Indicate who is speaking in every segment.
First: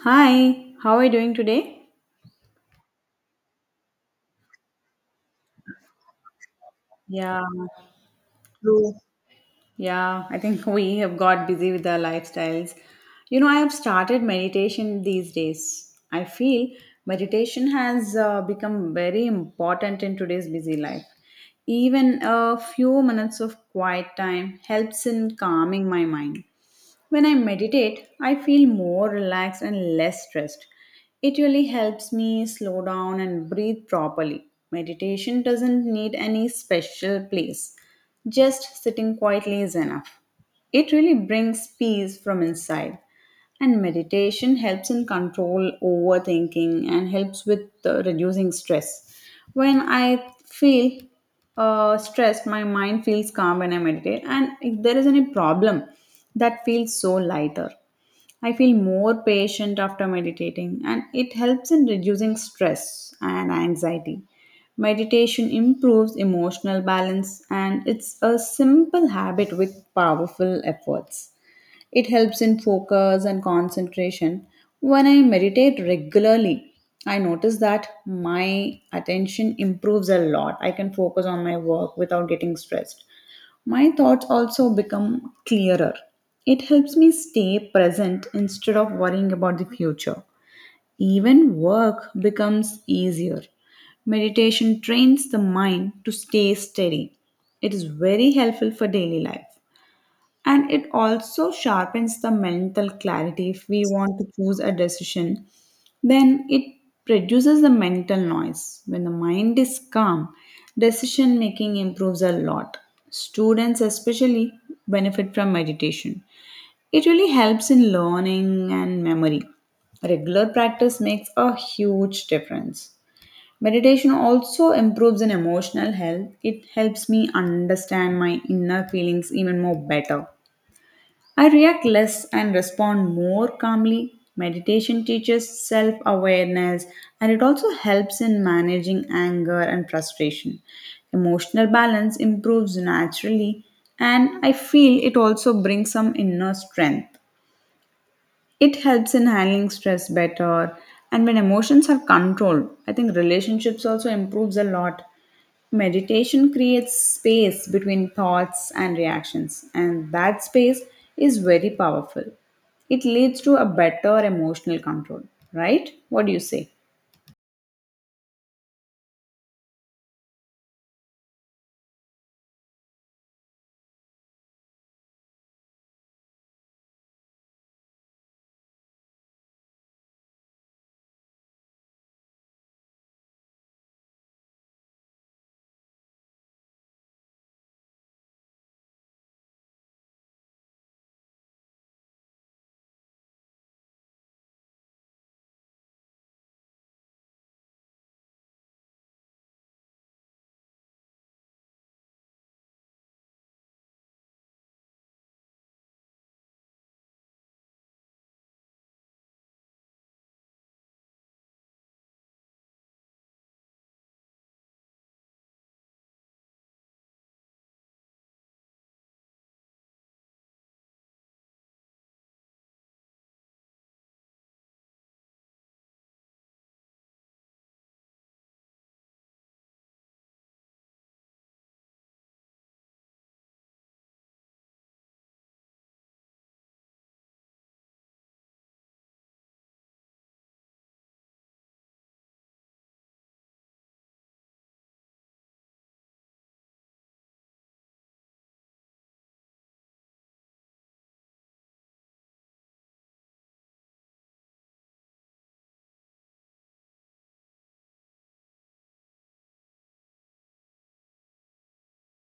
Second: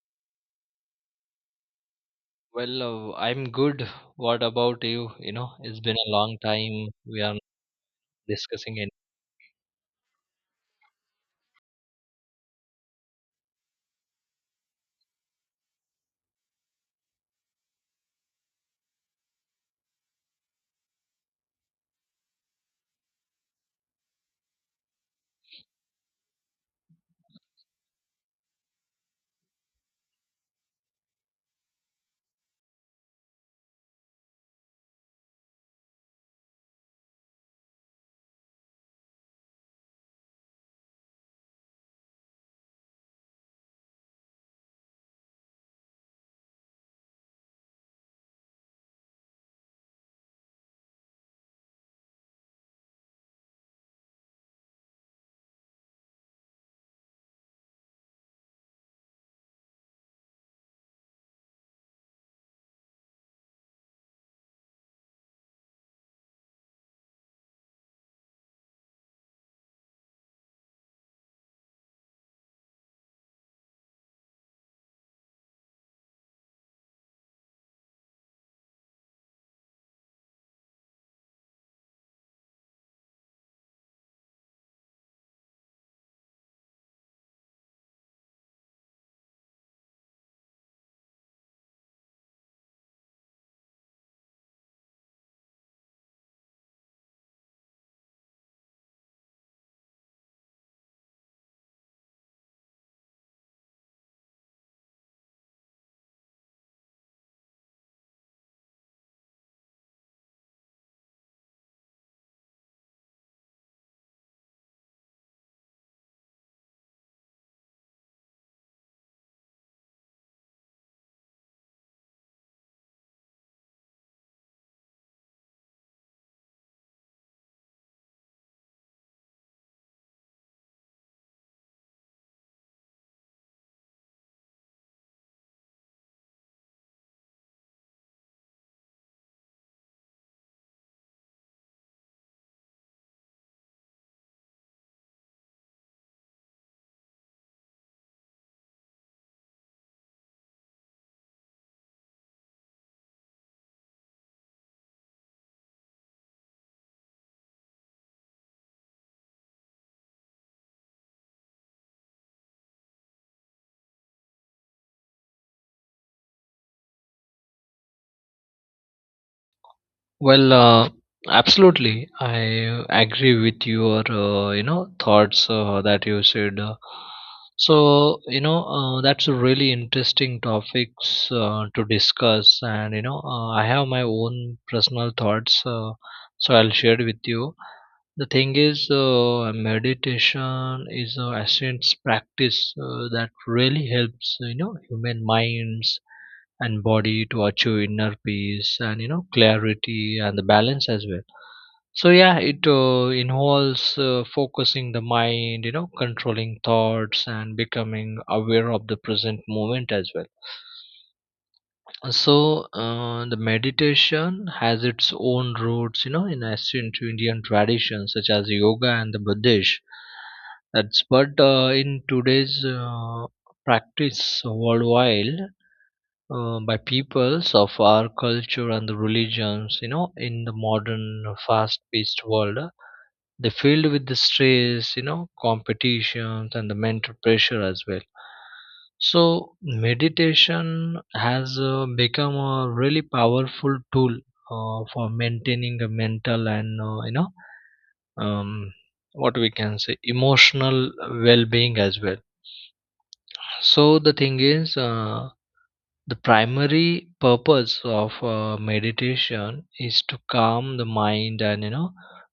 Speaker 1: Hi, how are you doing today?
Speaker 2: Well, I'm good. What about you? You know, it's been a long time we are
Speaker 1: Yeah,
Speaker 2: not discussing it.
Speaker 1: yeah, I think we have got busy with our lifestyles. You know, I have started meditation these days. I feel meditation has become very important in today's busy life. Even a few minutes of quiet time helps in calming my mind. When I meditate, I feel more relaxed and less stressed. It really helps me slow down and breathe properly. Meditation doesn't need any special place, just sitting quietly is enough. It really brings peace from inside. And meditation helps in control overthinking and helps with reducing stress. When I feel stressed, my mind feels calm when I meditate, and if there is any problem, that feels so lighter. I feel more patient after meditating, and it helps in reducing stress and anxiety. Meditation improves emotional balance, and it's a simple habit with powerful efforts. It helps in focus and concentration. When I meditate regularly, I notice that my attention improves a lot. I can focus on my work without getting stressed. My thoughts also become clearer. It helps me stay present instead of worrying about the future. Even work becomes easier. Meditation trains the mind to stay steady. It is very helpful for daily life, and it also sharpens the mental clarity. If we want to choose a decision, then it reduces the mental noise. When the mind is calm, decision making improves a lot. Students especially benefit from meditation. It really helps in learning and memory. Regular practice makes a huge difference. Meditation also improves in emotional health. It helps me understand my inner feelings even more better. I react less and respond more calmly. Meditation teaches self awareness, and it also helps in managing anger and frustration. Emotional balance improves naturally, and I feel it also brings some inner strength. It helps in handling stress better, and when emotions are controlled, I think relationships also improves a lot. Meditation creates space between thoughts and reactions, and that space is very powerful. It leads to a better emotional control, right? What do you say?
Speaker 2: Well, absolutely. I agree with your, thoughts that you said. You know, that's a really interesting topics to discuss, and you know, I have my own personal thoughts, so I'll share with you. The thing is, meditation is a ancient practice that really helps, you know, human minds and body to achieve inner peace and you know clarity and the balance as well. So yeah, it involves focusing the mind, you know, controlling thoughts and becoming aware of the present moment as well. So the meditation has its own roots, you know, in ancient Indian traditions such as yoga and the Buddhist. That's but in today's practice worldwide by peoples of our culture and the religions, you know, in the modern fast-paced world, they filled with the stress, you know, competitions and the mental pressure as well. So meditation has become a really powerful tool for maintaining a mental and, you know, um, what we can say emotional well-being as well. So the thing is. The primary purpose of meditation is to calm the mind and you know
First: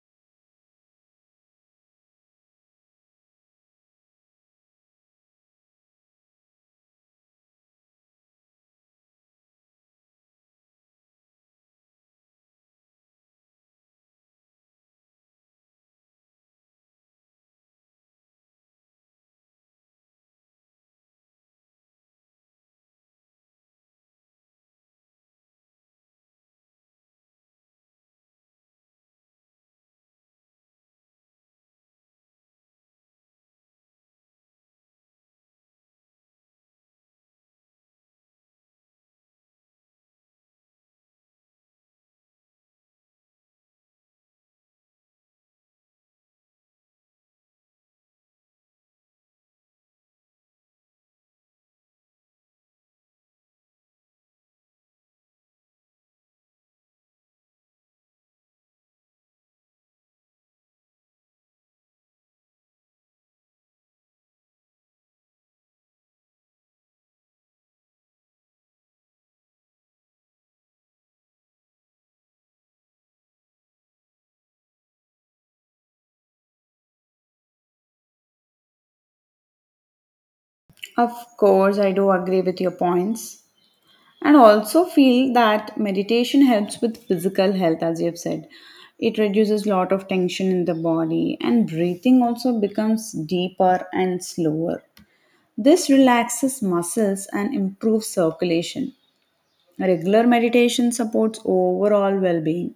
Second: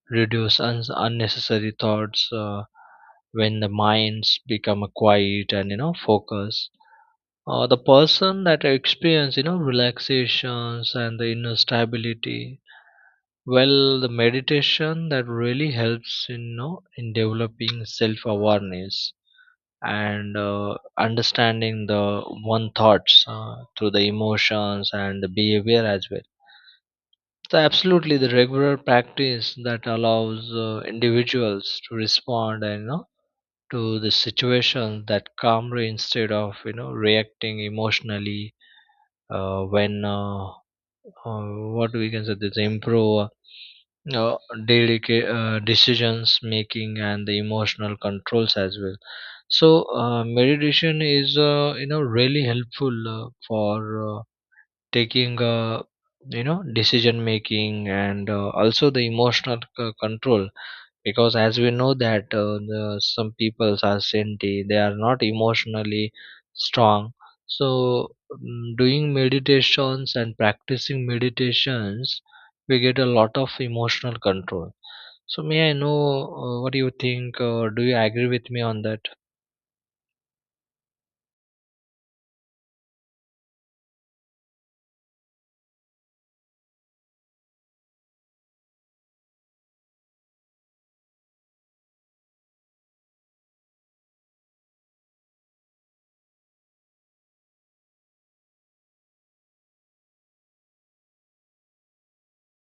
Speaker 2: reduce unnecessary thoughts. When the minds become quiet and you know focus, the person that experience you know relaxations and the inner stability. Well, the meditation that really helps you know in developing self awareness and understanding the one thoughts through the emotions and the behavior as well, so absolutely the regular practice that allows individuals to respond and you know to the situation that calmly instead of you know reacting emotionally, when uh, what we can say this improve uh, delicate decisions making and the emotional controls as well. So meditation is, you know, really helpful for taking, you know, decision making and also the emotional control, because as we know that the, some people are senti they are not emotionally strong, so doing meditations and practicing meditations we get a lot of emotional control. So may I know what do you think, do you agree with me on that?
Speaker 1: Of course, I do agree with your points. And also feel that meditation helps with physical health, as you have said. It reduces a lot of tension in the body, and breathing also becomes deeper and slower. This relaxes muscles and improves circulation. Regular meditation supports overall well being.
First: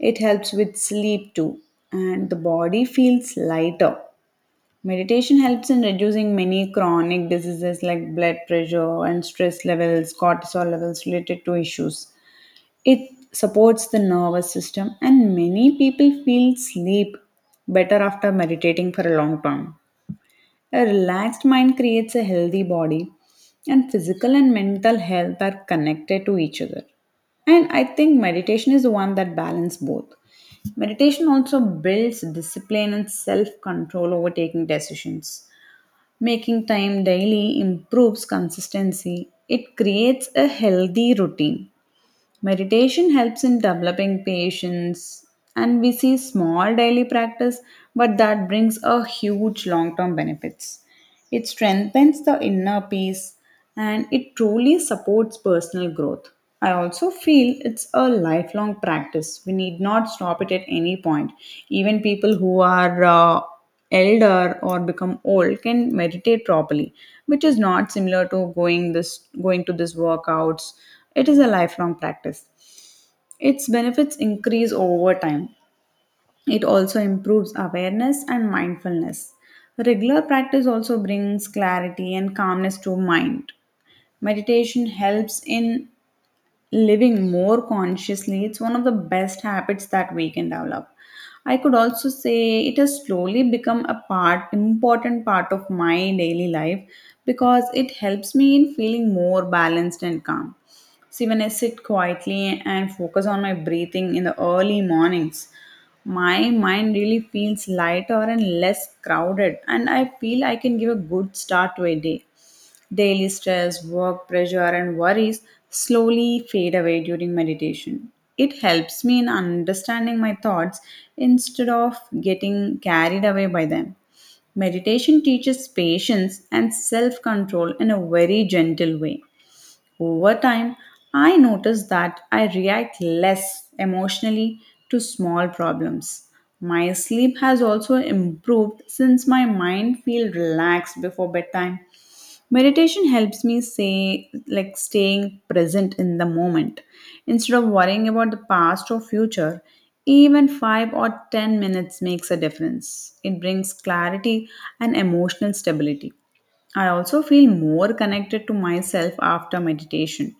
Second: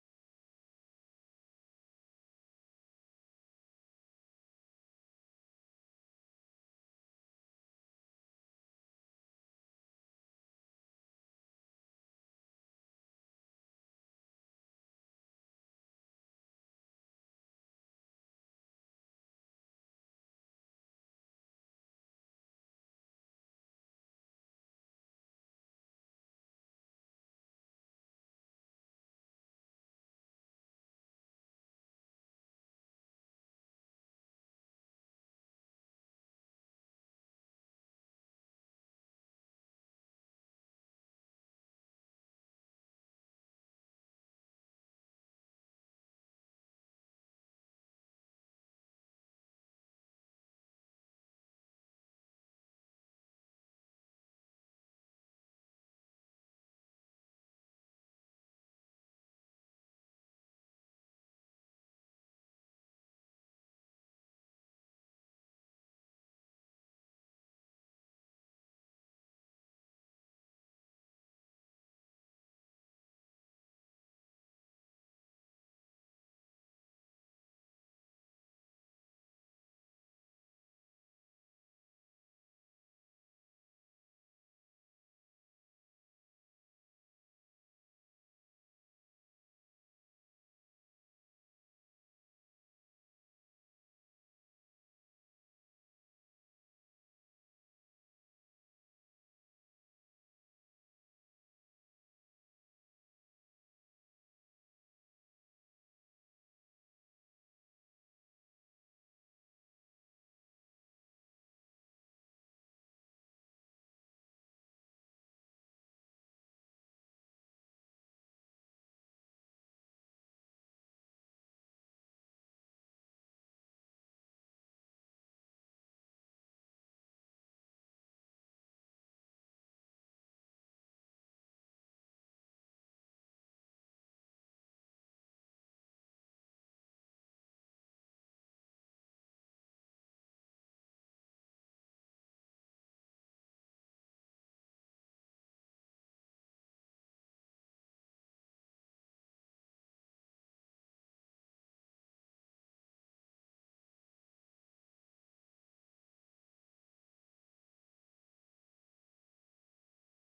Speaker 1: It helps with sleep too, and the body feels lighter. Meditation helps in reducing many chronic diseases like blood pressure and stress levels, cortisol levels related to issues. It supports the nervous system, and many people feel sleep better after meditating for a long time. A relaxed mind creates a healthy body, and physical and mental health are connected to each other. And I think meditation is the one that balances both. Meditation also builds discipline and self control over taking decisions. Making time daily improves consistency. It creates a healthy routine. Meditation helps in developing patience, and we see small daily practice, but that brings a huge long term benefits. It strengthens the inner peace and it truly supports personal growth. I also feel it's a lifelong practice. We need not stop it at any point. Even people who are elder or become old can meditate properly, which is not similar to going to this workouts. It is a lifelong practice. Its benefits increase over time. It also improves awareness and mindfulness. Regular practice also brings clarity and calmness to mind. Meditation helps in living more consciously. It's one of the best habits that we can develop. I could also say it has slowly become important part of my daily life because it helps me in feeling more balanced and calm. See, when I sit quietly and focus on my breathing in the early mornings, my mind really feels lighter and less crowded, and I feel I can give a good start to a day. Daily stress, work pressure, and worries slowly fade away during meditation. It helps me in understanding my thoughts instead of getting carried away by them. Meditation teaches patience and self control in a very gentle way. Over time, I noticed that I react less emotionally to small problems. My sleep has also improved since my mind feels relaxed before bedtime. Meditation helps me say like staying present in the moment instead of worrying about the past or future. Even 5 or 10 minutes makes a difference. It brings clarity and emotional stability. I also feel more connected to myself after meditation.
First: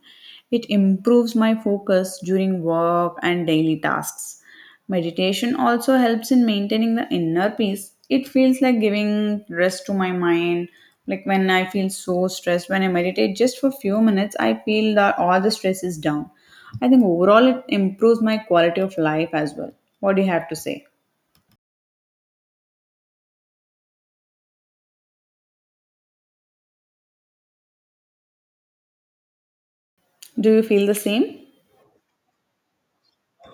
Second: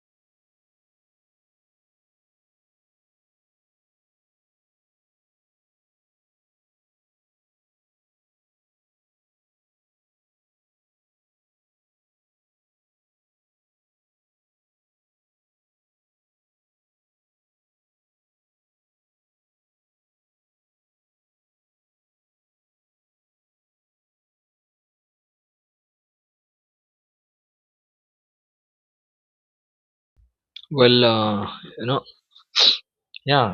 Speaker 1: It improves my focus during work and daily tasks. Meditation also helps in maintaining the inner peace. It feels like giving rest to my mind. Like when I feel so stressed, when I meditate just for few minutes, I feel that all the stress is down. I think overall it improves my quality of life as well. What do you have to say? Do you feel the
Speaker 2: Well,
Speaker 1: same?
Speaker 2: you know, yeah,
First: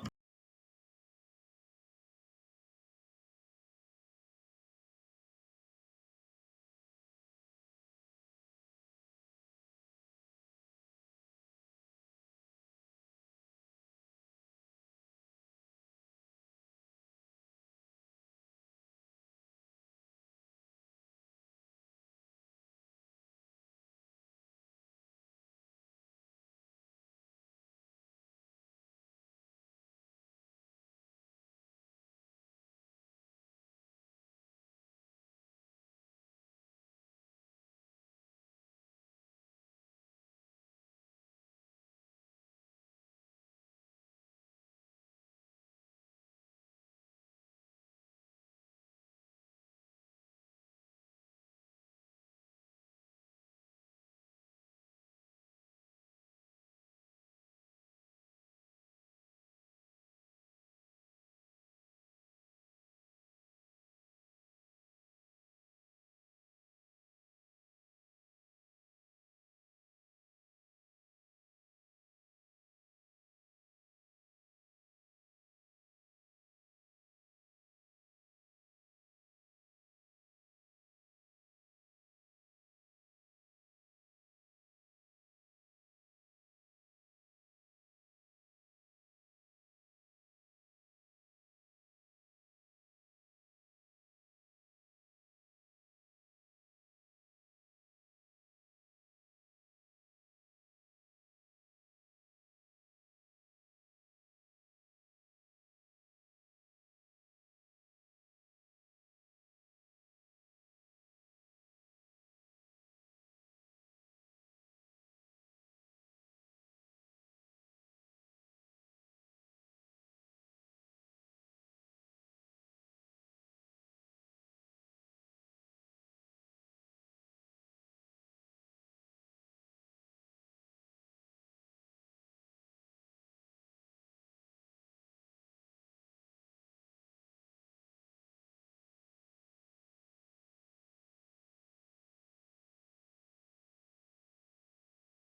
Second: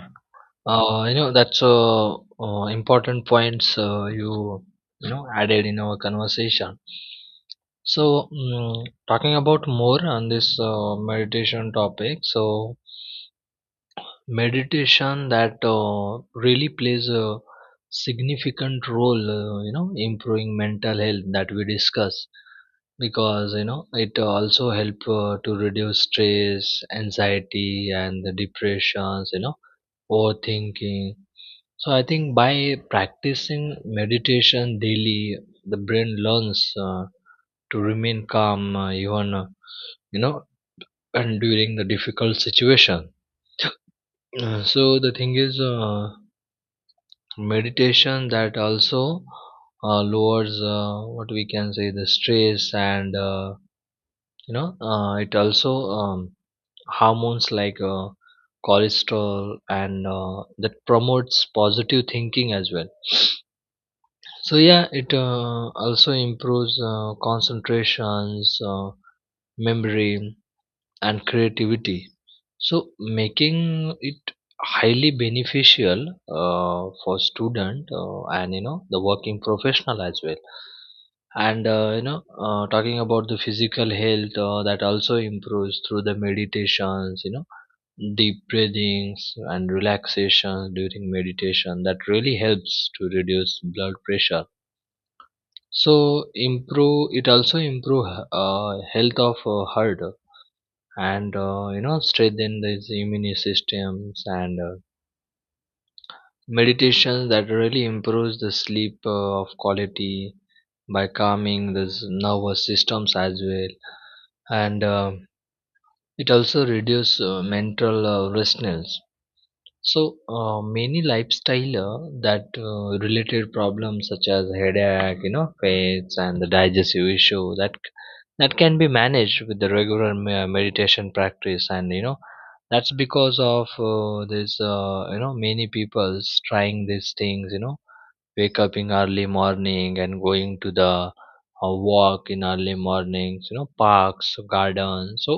Speaker 2: you know, that's important points, you know, added in our conversation. So, talking about more on this meditation topic, so meditation that really plays a significant role, you know, improving mental health that we discuss, because you know it also help to reduce stress, anxiety, and the depressions, you know, overthinking. So I think by practicing meditation daily, the brain learns to remain calm even. You know, and during the difficult situation. So the thing is, meditation that also lowers, what we can say the stress and, you know, it also um, hormones like cholesterol and that promotes positive thinking as well. So yeah, it also improves concentrations, uh, memory and creativity. So making it highly beneficial for student and you know the working professional as well. And, you know, talking about the physical health, that also improves through the meditations, you know, deep breathings and relaxation during meditation that really helps to reduce blood pressure. So improve it also improve health of heart and, you know, strengthen these immune systems and, meditation that really improves the sleep of quality by calming these nervous systems as well. And it also reduces mental restlessness. So many lifestyle that related problems such as headache, you know, fats and the digestive issue that can be managed with the regular meditation practice, and you know that's because of this, you know, many people's trying these things, you know, wake up in early morning and going to the walk in early mornings, you know, parks, gardens. So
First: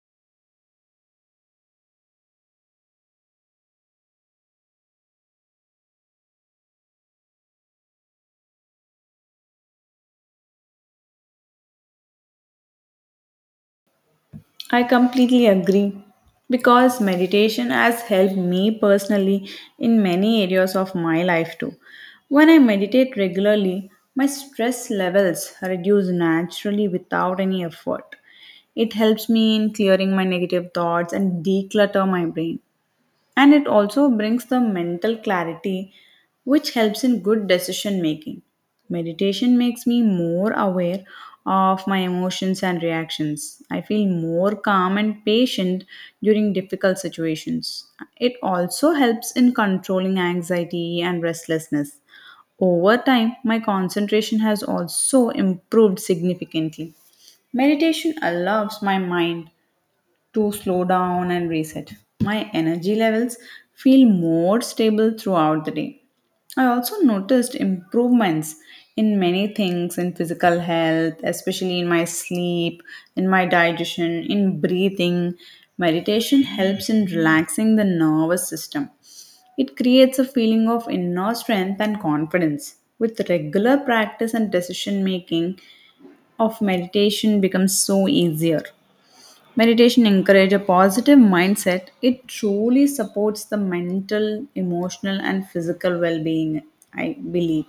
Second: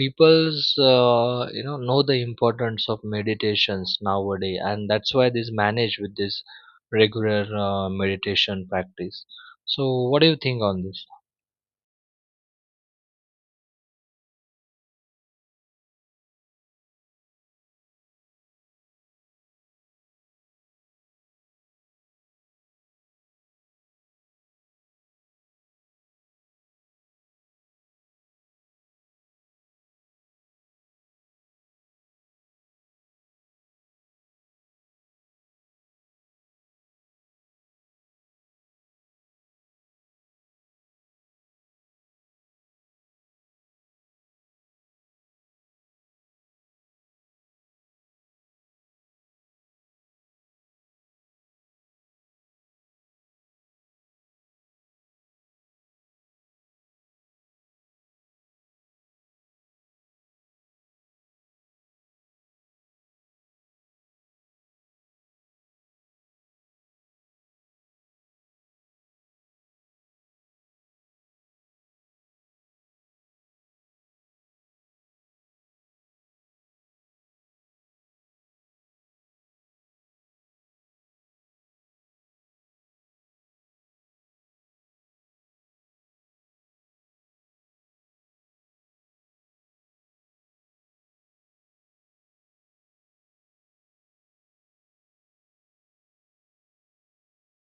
Speaker 2: people's, you know the importance of meditations nowadays, and that's why this manage with this regular meditation practice. So what do you think on this?
Speaker 1: I completely agree because meditation has helped me personally in many areas of my life too. When I meditate regularly, my stress levels reduce naturally without any effort. It helps me in clearing my negative thoughts and declutter my brain and it also brings the mental clarity which helps in good decision making meditation makes me more aware of my emotions and reactions I feel more calm and patient during difficult situations it also helps in controlling anxiety and restlessness over time my concentration has also improved significantly meditation allows my mind to slow down and reset. My energy levels feel more stable throughout the day. I also noticed improvements in many things in physical health, especially in my sleep, in my digestion, in breathing. Meditation helps in relaxing the nervous system. It creates a feeling of inner strength and confidence. With regular practice and decision making, of meditation becomes so easier. Meditation encourages a positive mindset. It truly supports the mental, emotional, and physical well being, I believe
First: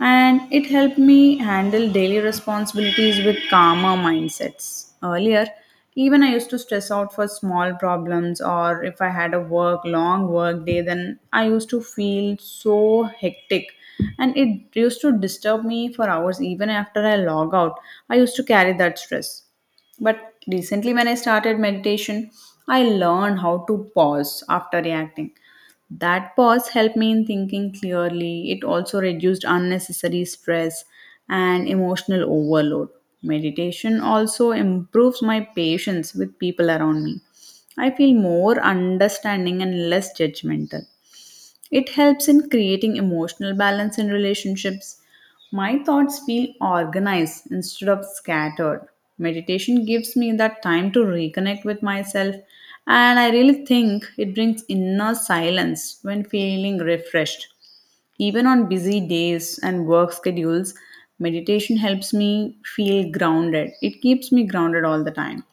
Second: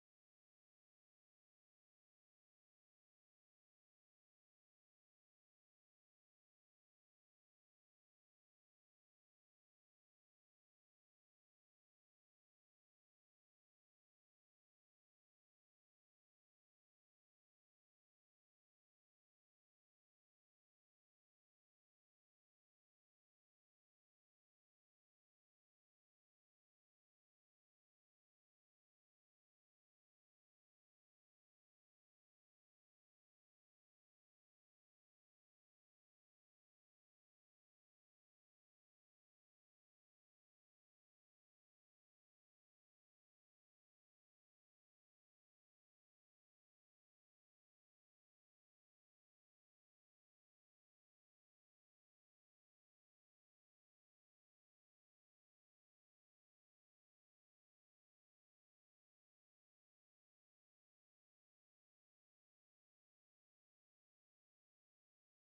Speaker 1: and it helped me handle daily responsibilities with calmer mindsets. Earlier, even I used to stress out for small problems, or if I had a work long work day, then I used to feel so hectic, and it used to disturb me for hours. Even after I log out, I used to carry that stress. But recently, when I started meditation, I learned how to pause after reacting. That pause helped me in thinking clearly. It also reduced unnecessary stress and emotional overload. Meditation also improves my patience with people around me. I feel more understanding and less judgmental. It helps in creating emotional balance in relationships. My thoughts feel organized instead of scattered. Meditation gives me that time to reconnect with myself, and I really think it brings inner silence when feeling refreshed. Even on busy days and work schedules, meditation helps me feel grounded. It keeps me grounded all the time.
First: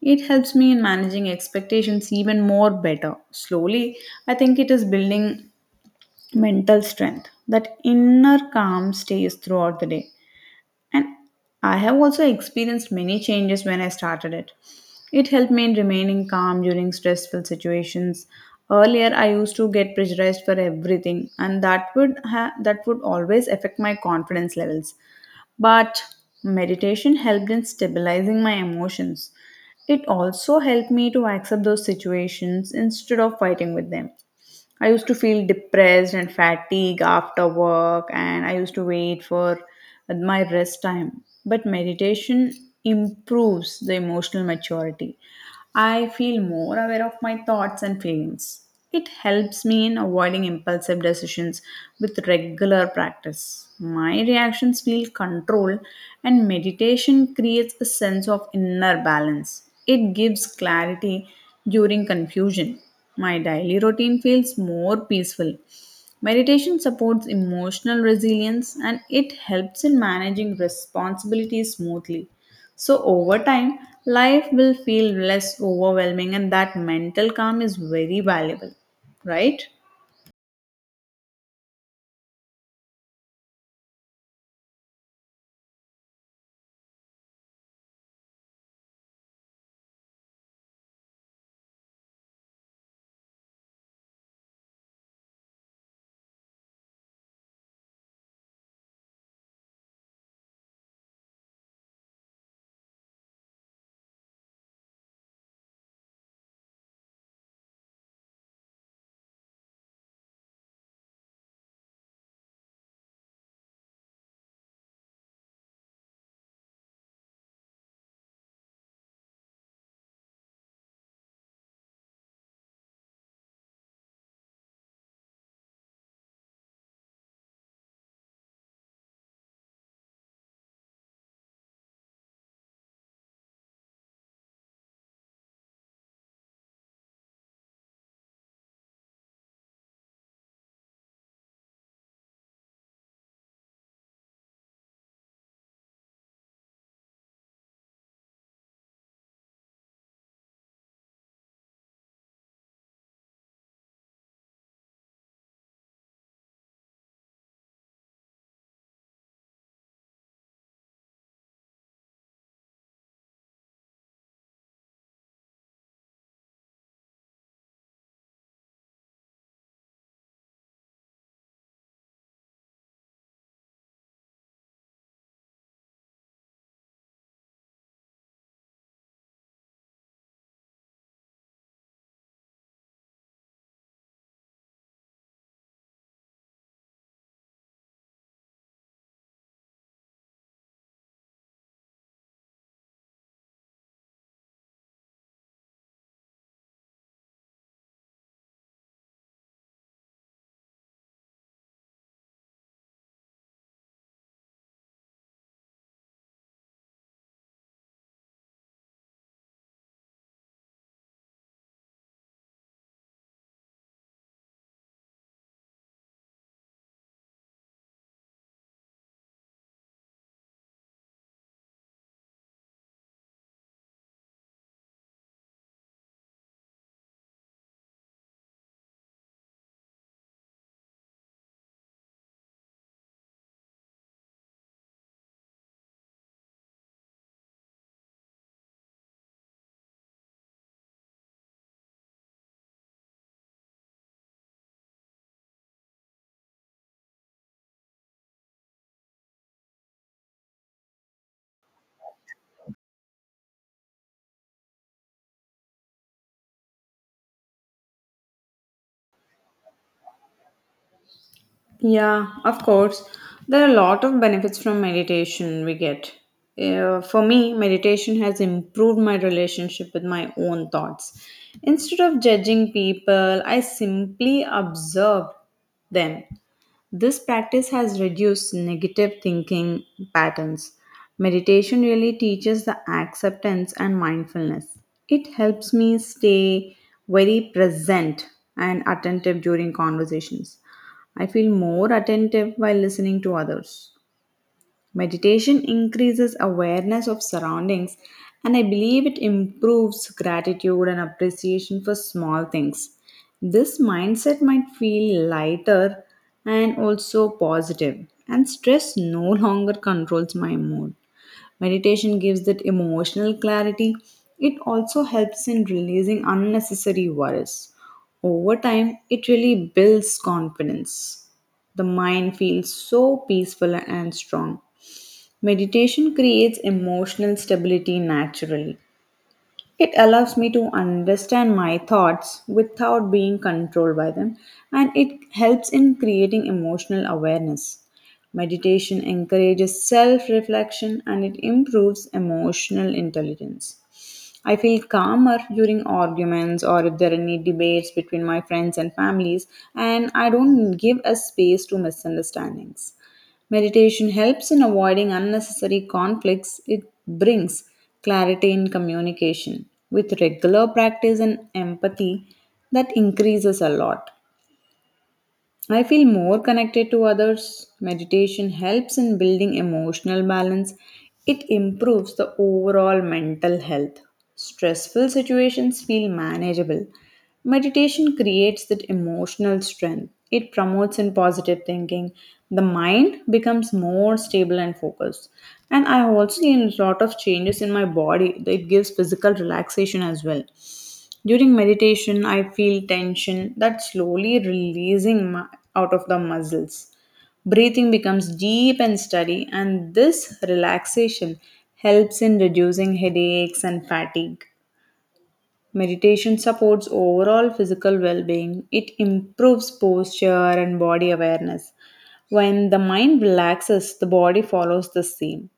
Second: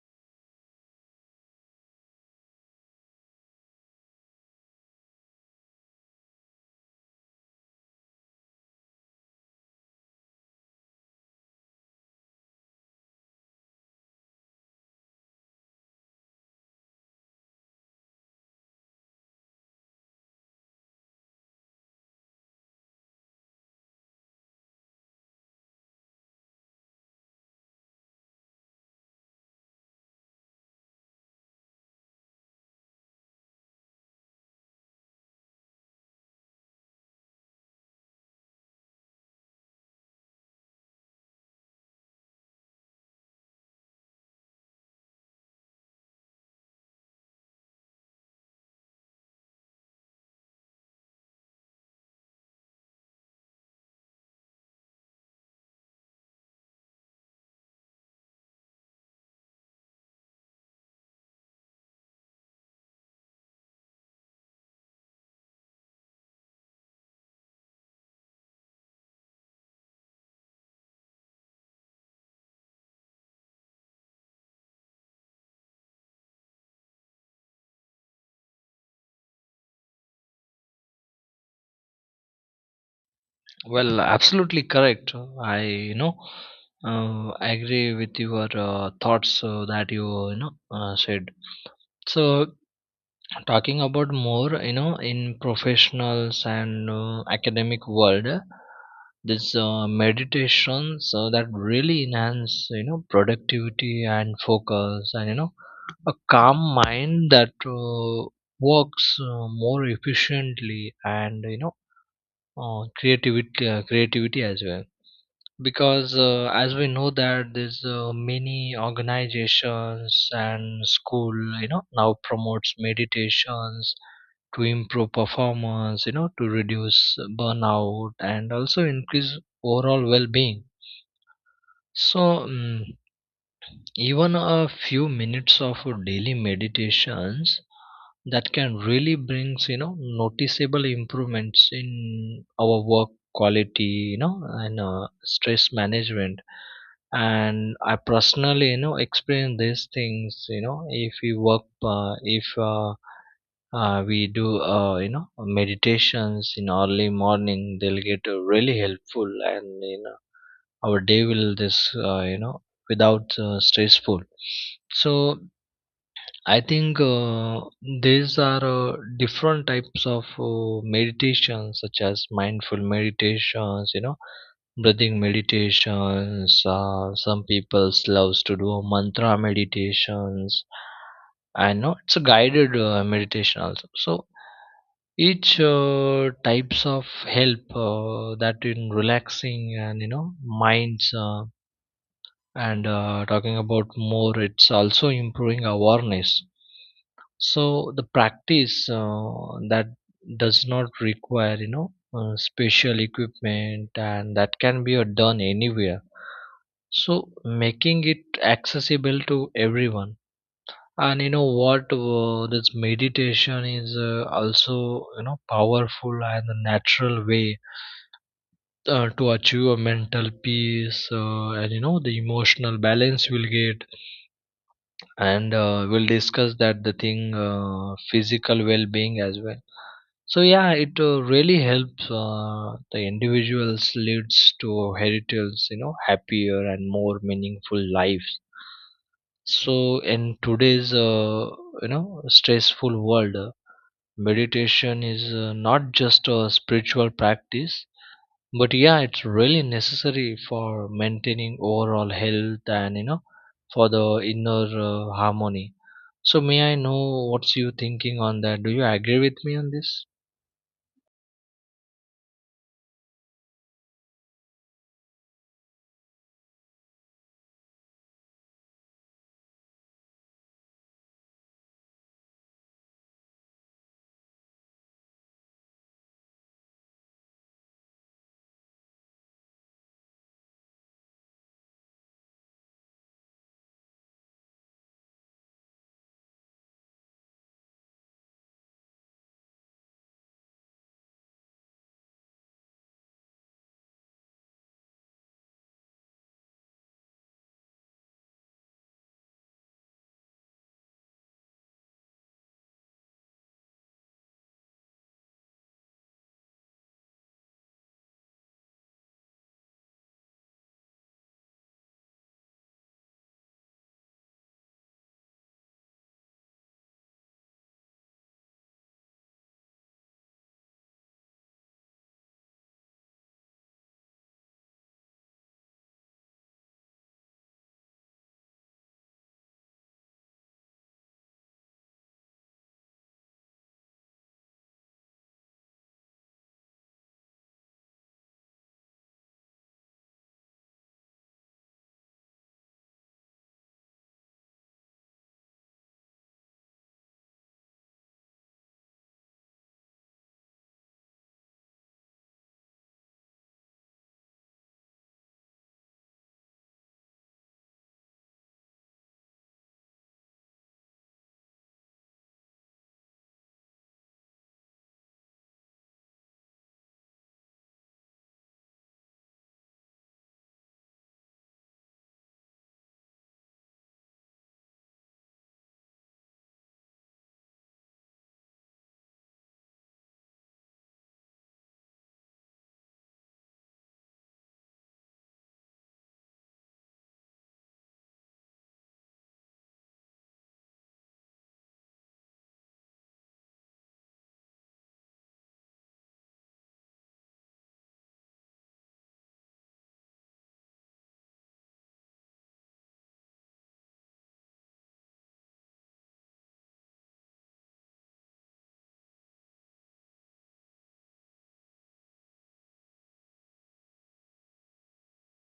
Speaker 1: It helps me in managing expectations even more better. Slowly, I think it is building mental strength that inner calm stays throughout the day and I have also experienced many changes when I started it it helped me in remaining calm during stressful situations earlier I used to get pressurized for everything and that would ha- that would always affect my confidence levels but meditation helped in stabilizing my emotions it also helped me to accept those situations instead of fighting with them I used to feel depressed and fatigued after work, and I used to wait for my rest time. But meditation improves the emotional maturity. I feel more aware of my thoughts and feelings. It helps me in avoiding impulsive decisions with regular practice. My reactions feel controlled, and meditation creates a sense of inner balance. It gives clarity during confusion. My daily routine feels more peaceful. Meditation supports emotional resilience and it helps in managing responsibilities smoothly. So, over time, life will feel less overwhelming, and that mental calm is very valuable, right?
Speaker 2: Well, absolutely correct. I, you know, agree with your thoughts that you you know said. So talking about more, you know, in professionals and academic world, this meditation, so that really enhance you know productivity and focus, and you know a calm mind that works more efficiently and you know creativity as well. Because as we know that there's many organizations and school, you know, now promotes meditations to improve performance, you know, to reduce burnout and also increase overall well-being. So, mm even a few minutes of daily meditations, that can really brings you know noticeable improvements in our work quality, you know, and stress management. And I personally, you know, experience these things. You know, if we work, if we do, you know, meditations in early morning, they'll get really helpful, and you know our day will this, you know, without stressful. So I think, these are different types of meditations such as mindful meditations, you know, breathing meditations. Some people loves to do mantra meditations, and no, it's a guided meditation also. So each types of help that in relaxing, and you know minds, and, talking about more, it's also improving awareness. So the practice that does not require you know special equipment, and that can be done anywhere, so making it accessible to everyone. And you know what, this meditation is, also you know powerful and a natural way to achieve a mental peace, and you know the emotional balance will get. And we'll discuss that the thing, physical well-being as well. So yeah, it really helps the individuals leads to heritage, you know, happier and more meaningful lives. So in today's you know stressful world, meditation is not just a spiritual practice, but yeah, it's really necessary for maintaining overall health, and you know for the inner harmony. So may I know what's you thinking on that? Do you agree with me on this?
Speaker 1: Yeah, of course. There are a lot of benefits from meditation we get. For me, meditation has improved my relationship with my own thoughts. Instead of judging people, I simply observe them. This practice has reduced negative thinking patterns. Meditation really teaches the acceptance and mindfulness. It helps me stay very present and attentive during conversations. I feel more attentive while listening to others. Meditation increases awareness of surroundings, and I believe it improves gratitude and appreciation for small things. This mindset might feel lighter and also positive, and stress no longer controls my mood. Meditation gives that emotional clarity. It also helps in releasing unnecessary worries. Over time, it really builds confidence. The mind feels so peaceful and strong. Meditation creates emotional stability naturally. It allows me to understand my thoughts without being controlled by them, and it helps in creating emotional awareness. Meditation encourages self reflection and it improves emotional intelligence. I feel calmer during arguments or if there are any debates between my friends and families, and I don't give a space to misunderstandings. Meditation helps in avoiding unnecessary conflicts. It brings clarity in communication. With regular practice and empathy, that increases a lot. I feel more connected to others. Meditation helps in building emotional balance. It improves the overall mental health. Stressful situations feel manageable. Meditation creates that emotional strength. It promotes in positive thinking. The mind becomes more stable and focused. And I also gain a lot of changes in my body. It gives physical relaxation as well. During meditation, I feel tension that slowly releasing out of the muscles. Breathing becomes deep and steady, and this relaxation helps in reducing headaches and fatigue. Meditation supports overall physical well being, it improves posture and body awareness. When the mind relaxes, the body follows the same.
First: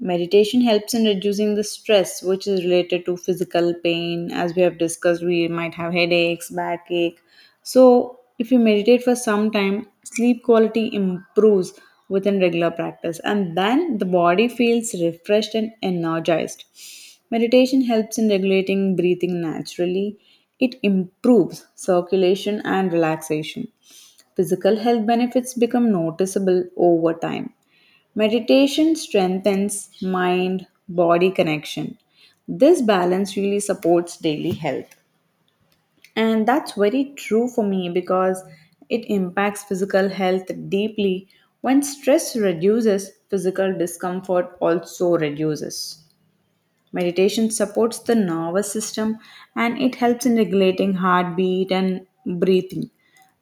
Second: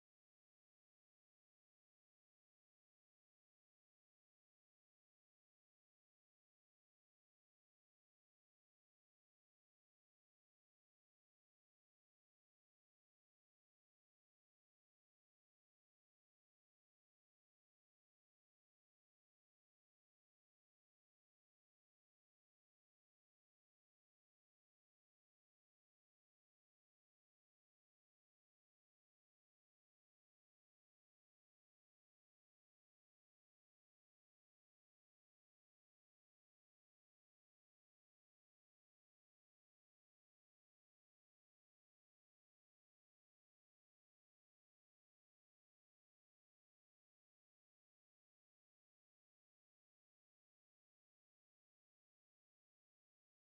Speaker 1: Meditation helps in reducing the stress which is related to physical pain. As we have discussed, we might have headaches, backache. So, if you meditate for some time, sleep quality improves within regular practice, and then the body feels refreshed and energized. Meditation helps in regulating breathing naturally, it improves circulation and relaxation. Physical health benefits become noticeable over time. Meditation strengthens mind body connection. This balance really supports daily health. And that's very true for me because it impacts physical health deeply. When stress reduces, physical discomfort also reduces. Meditation supports the nervous system and it helps in regulating heartbeat and breathing.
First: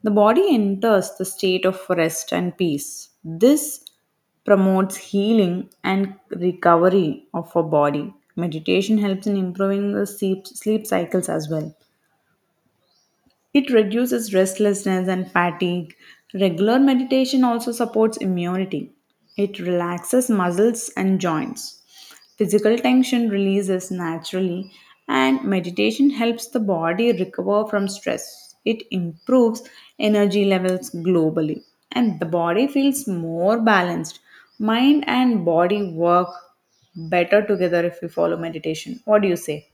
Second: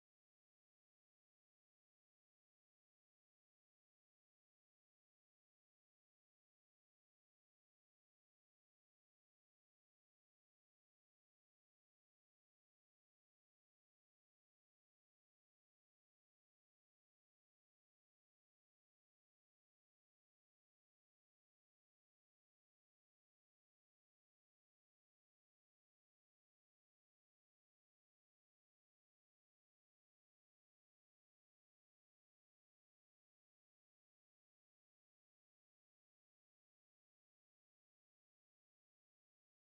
Speaker 1: The body enters the state of rest and peace. This promotes healing and recovery of our body. Meditation helps in improving sleep cycles as well. It reduces restlessness and fatigue. Regular meditation also supports immunity. It relaxes muscles and joints. Physical tension releases naturally, and meditation helps the body recover from stress. It improves energy levels globally, and the body feels more balanced. Mind and body work better together if we follow meditation. What do you say?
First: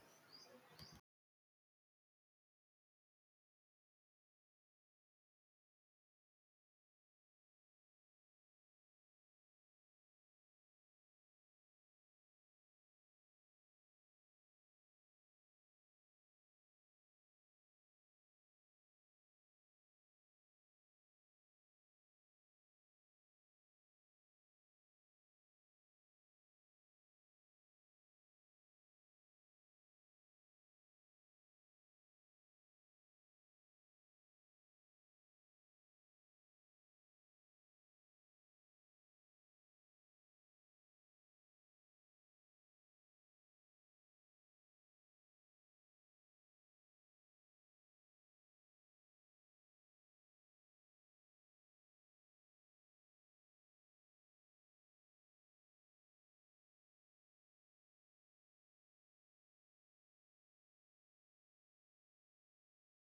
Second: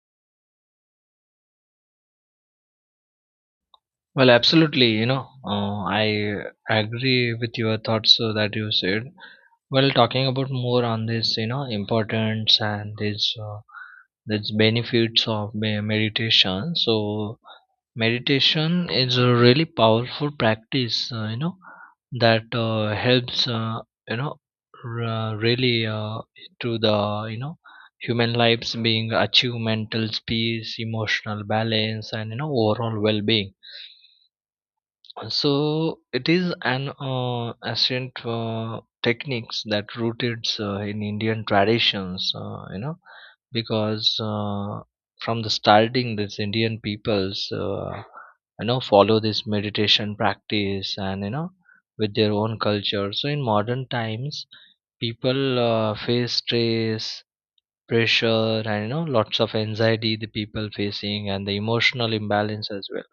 Speaker 2: Well, absolutely. You know, I agree with your thoughts that you said. Well, talking about more on this, you know, importance and this this benefits of meditation. So meditation is a really powerful practice, you know, that helps, you know, really, to the, you know, human lives being achieve mental peace, emotional balance, and, you know, overall well being. So it is an ancient techniques that rooted in Indian traditions, you know, because from the starting, this Indian peoples, you know, follow this meditation practice, and you know, with their own culture. So in modern times, people face stress, pressure, and you know lots of anxiety the people facing, and the emotional imbalance as well.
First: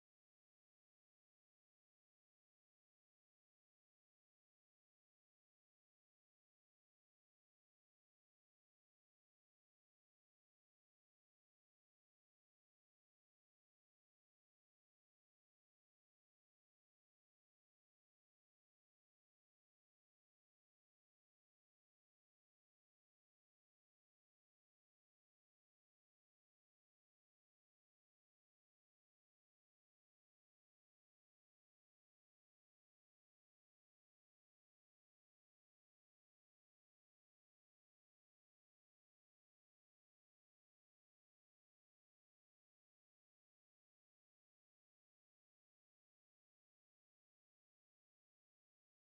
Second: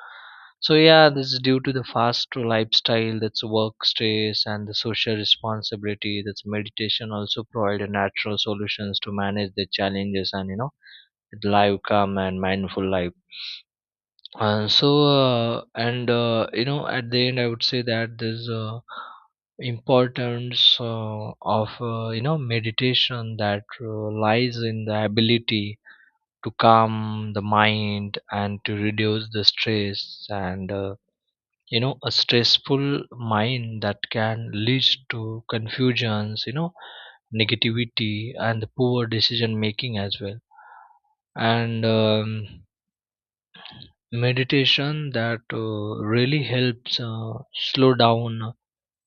Speaker 2: So yeah, this is due to the fast lifestyle, that's work stress and the social responsibility, that's meditation also provide a natural solutions to manage the challenges, and you know live calm and mindful life. And so and you know at the end, I would say that there's importance of you know meditation that lies in the ability to calm the mind and to reduce the stress. And you know a stressful mind that can lead to confusions, you know, negativity and the poor decision making as well. And meditation that really helps slow down,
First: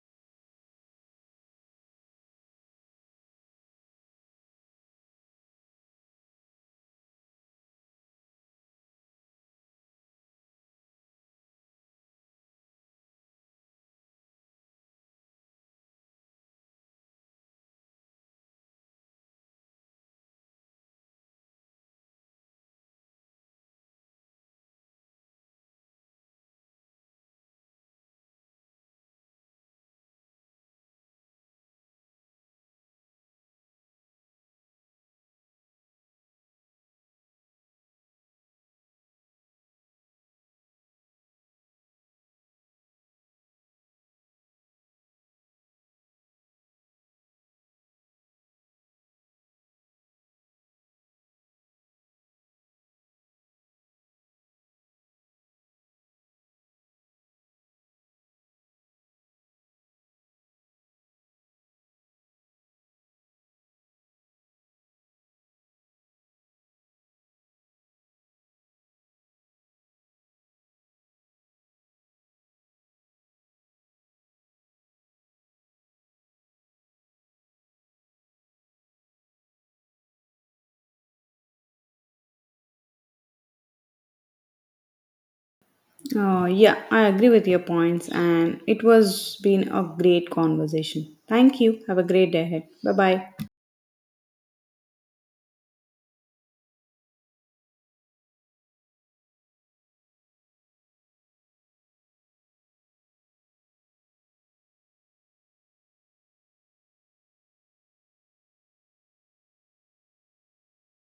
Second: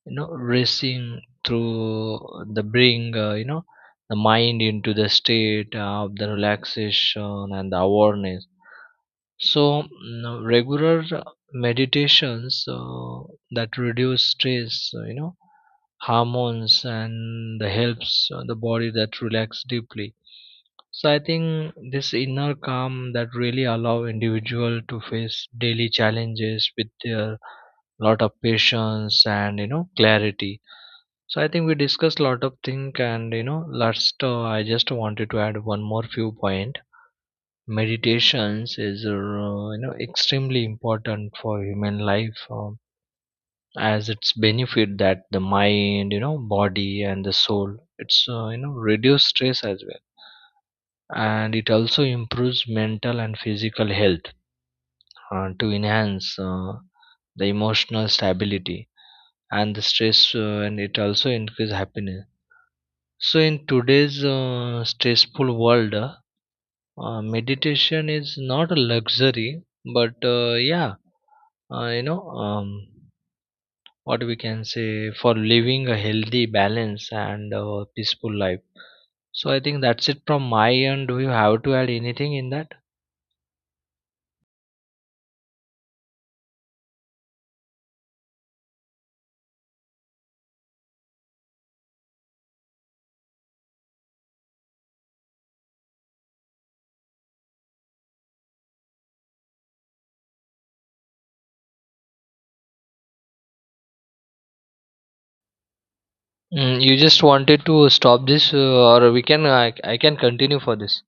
Speaker 2: you know, racing through the bring, you know, the mind into the state of the relaxation and the awareness. So, regular meditations that reduce stress, you know, hormones, and the helps the body that relax deeply. So I think this inner calm that really allow individual to face daily challenges with their lot of patience and you know clarity. So I think we discussed lot of thing, and you know last, I just wanted to add one more few point. Meditations is, you know, extremely important for human life, as it's benefit that the mind, you know, body and the soul, it's, you know, reduce stress as well, and it also improves mental and physical health to enhance the emotional stability and the stress, and it also increase happiness. So in today's, stressful world, meditation is not a luxury, but yeah, you know, what we can say for living a healthy, balance, and peaceful life. So I think that's it from my end. Do you have to add anything in that?
Speaker 1: Yeah, I agree with your points, and it was been a great conversation. Thank you. Have a great day ahead. Bye bye.
Speaker 2: You just wanted to stop this, or we can I can continue for this.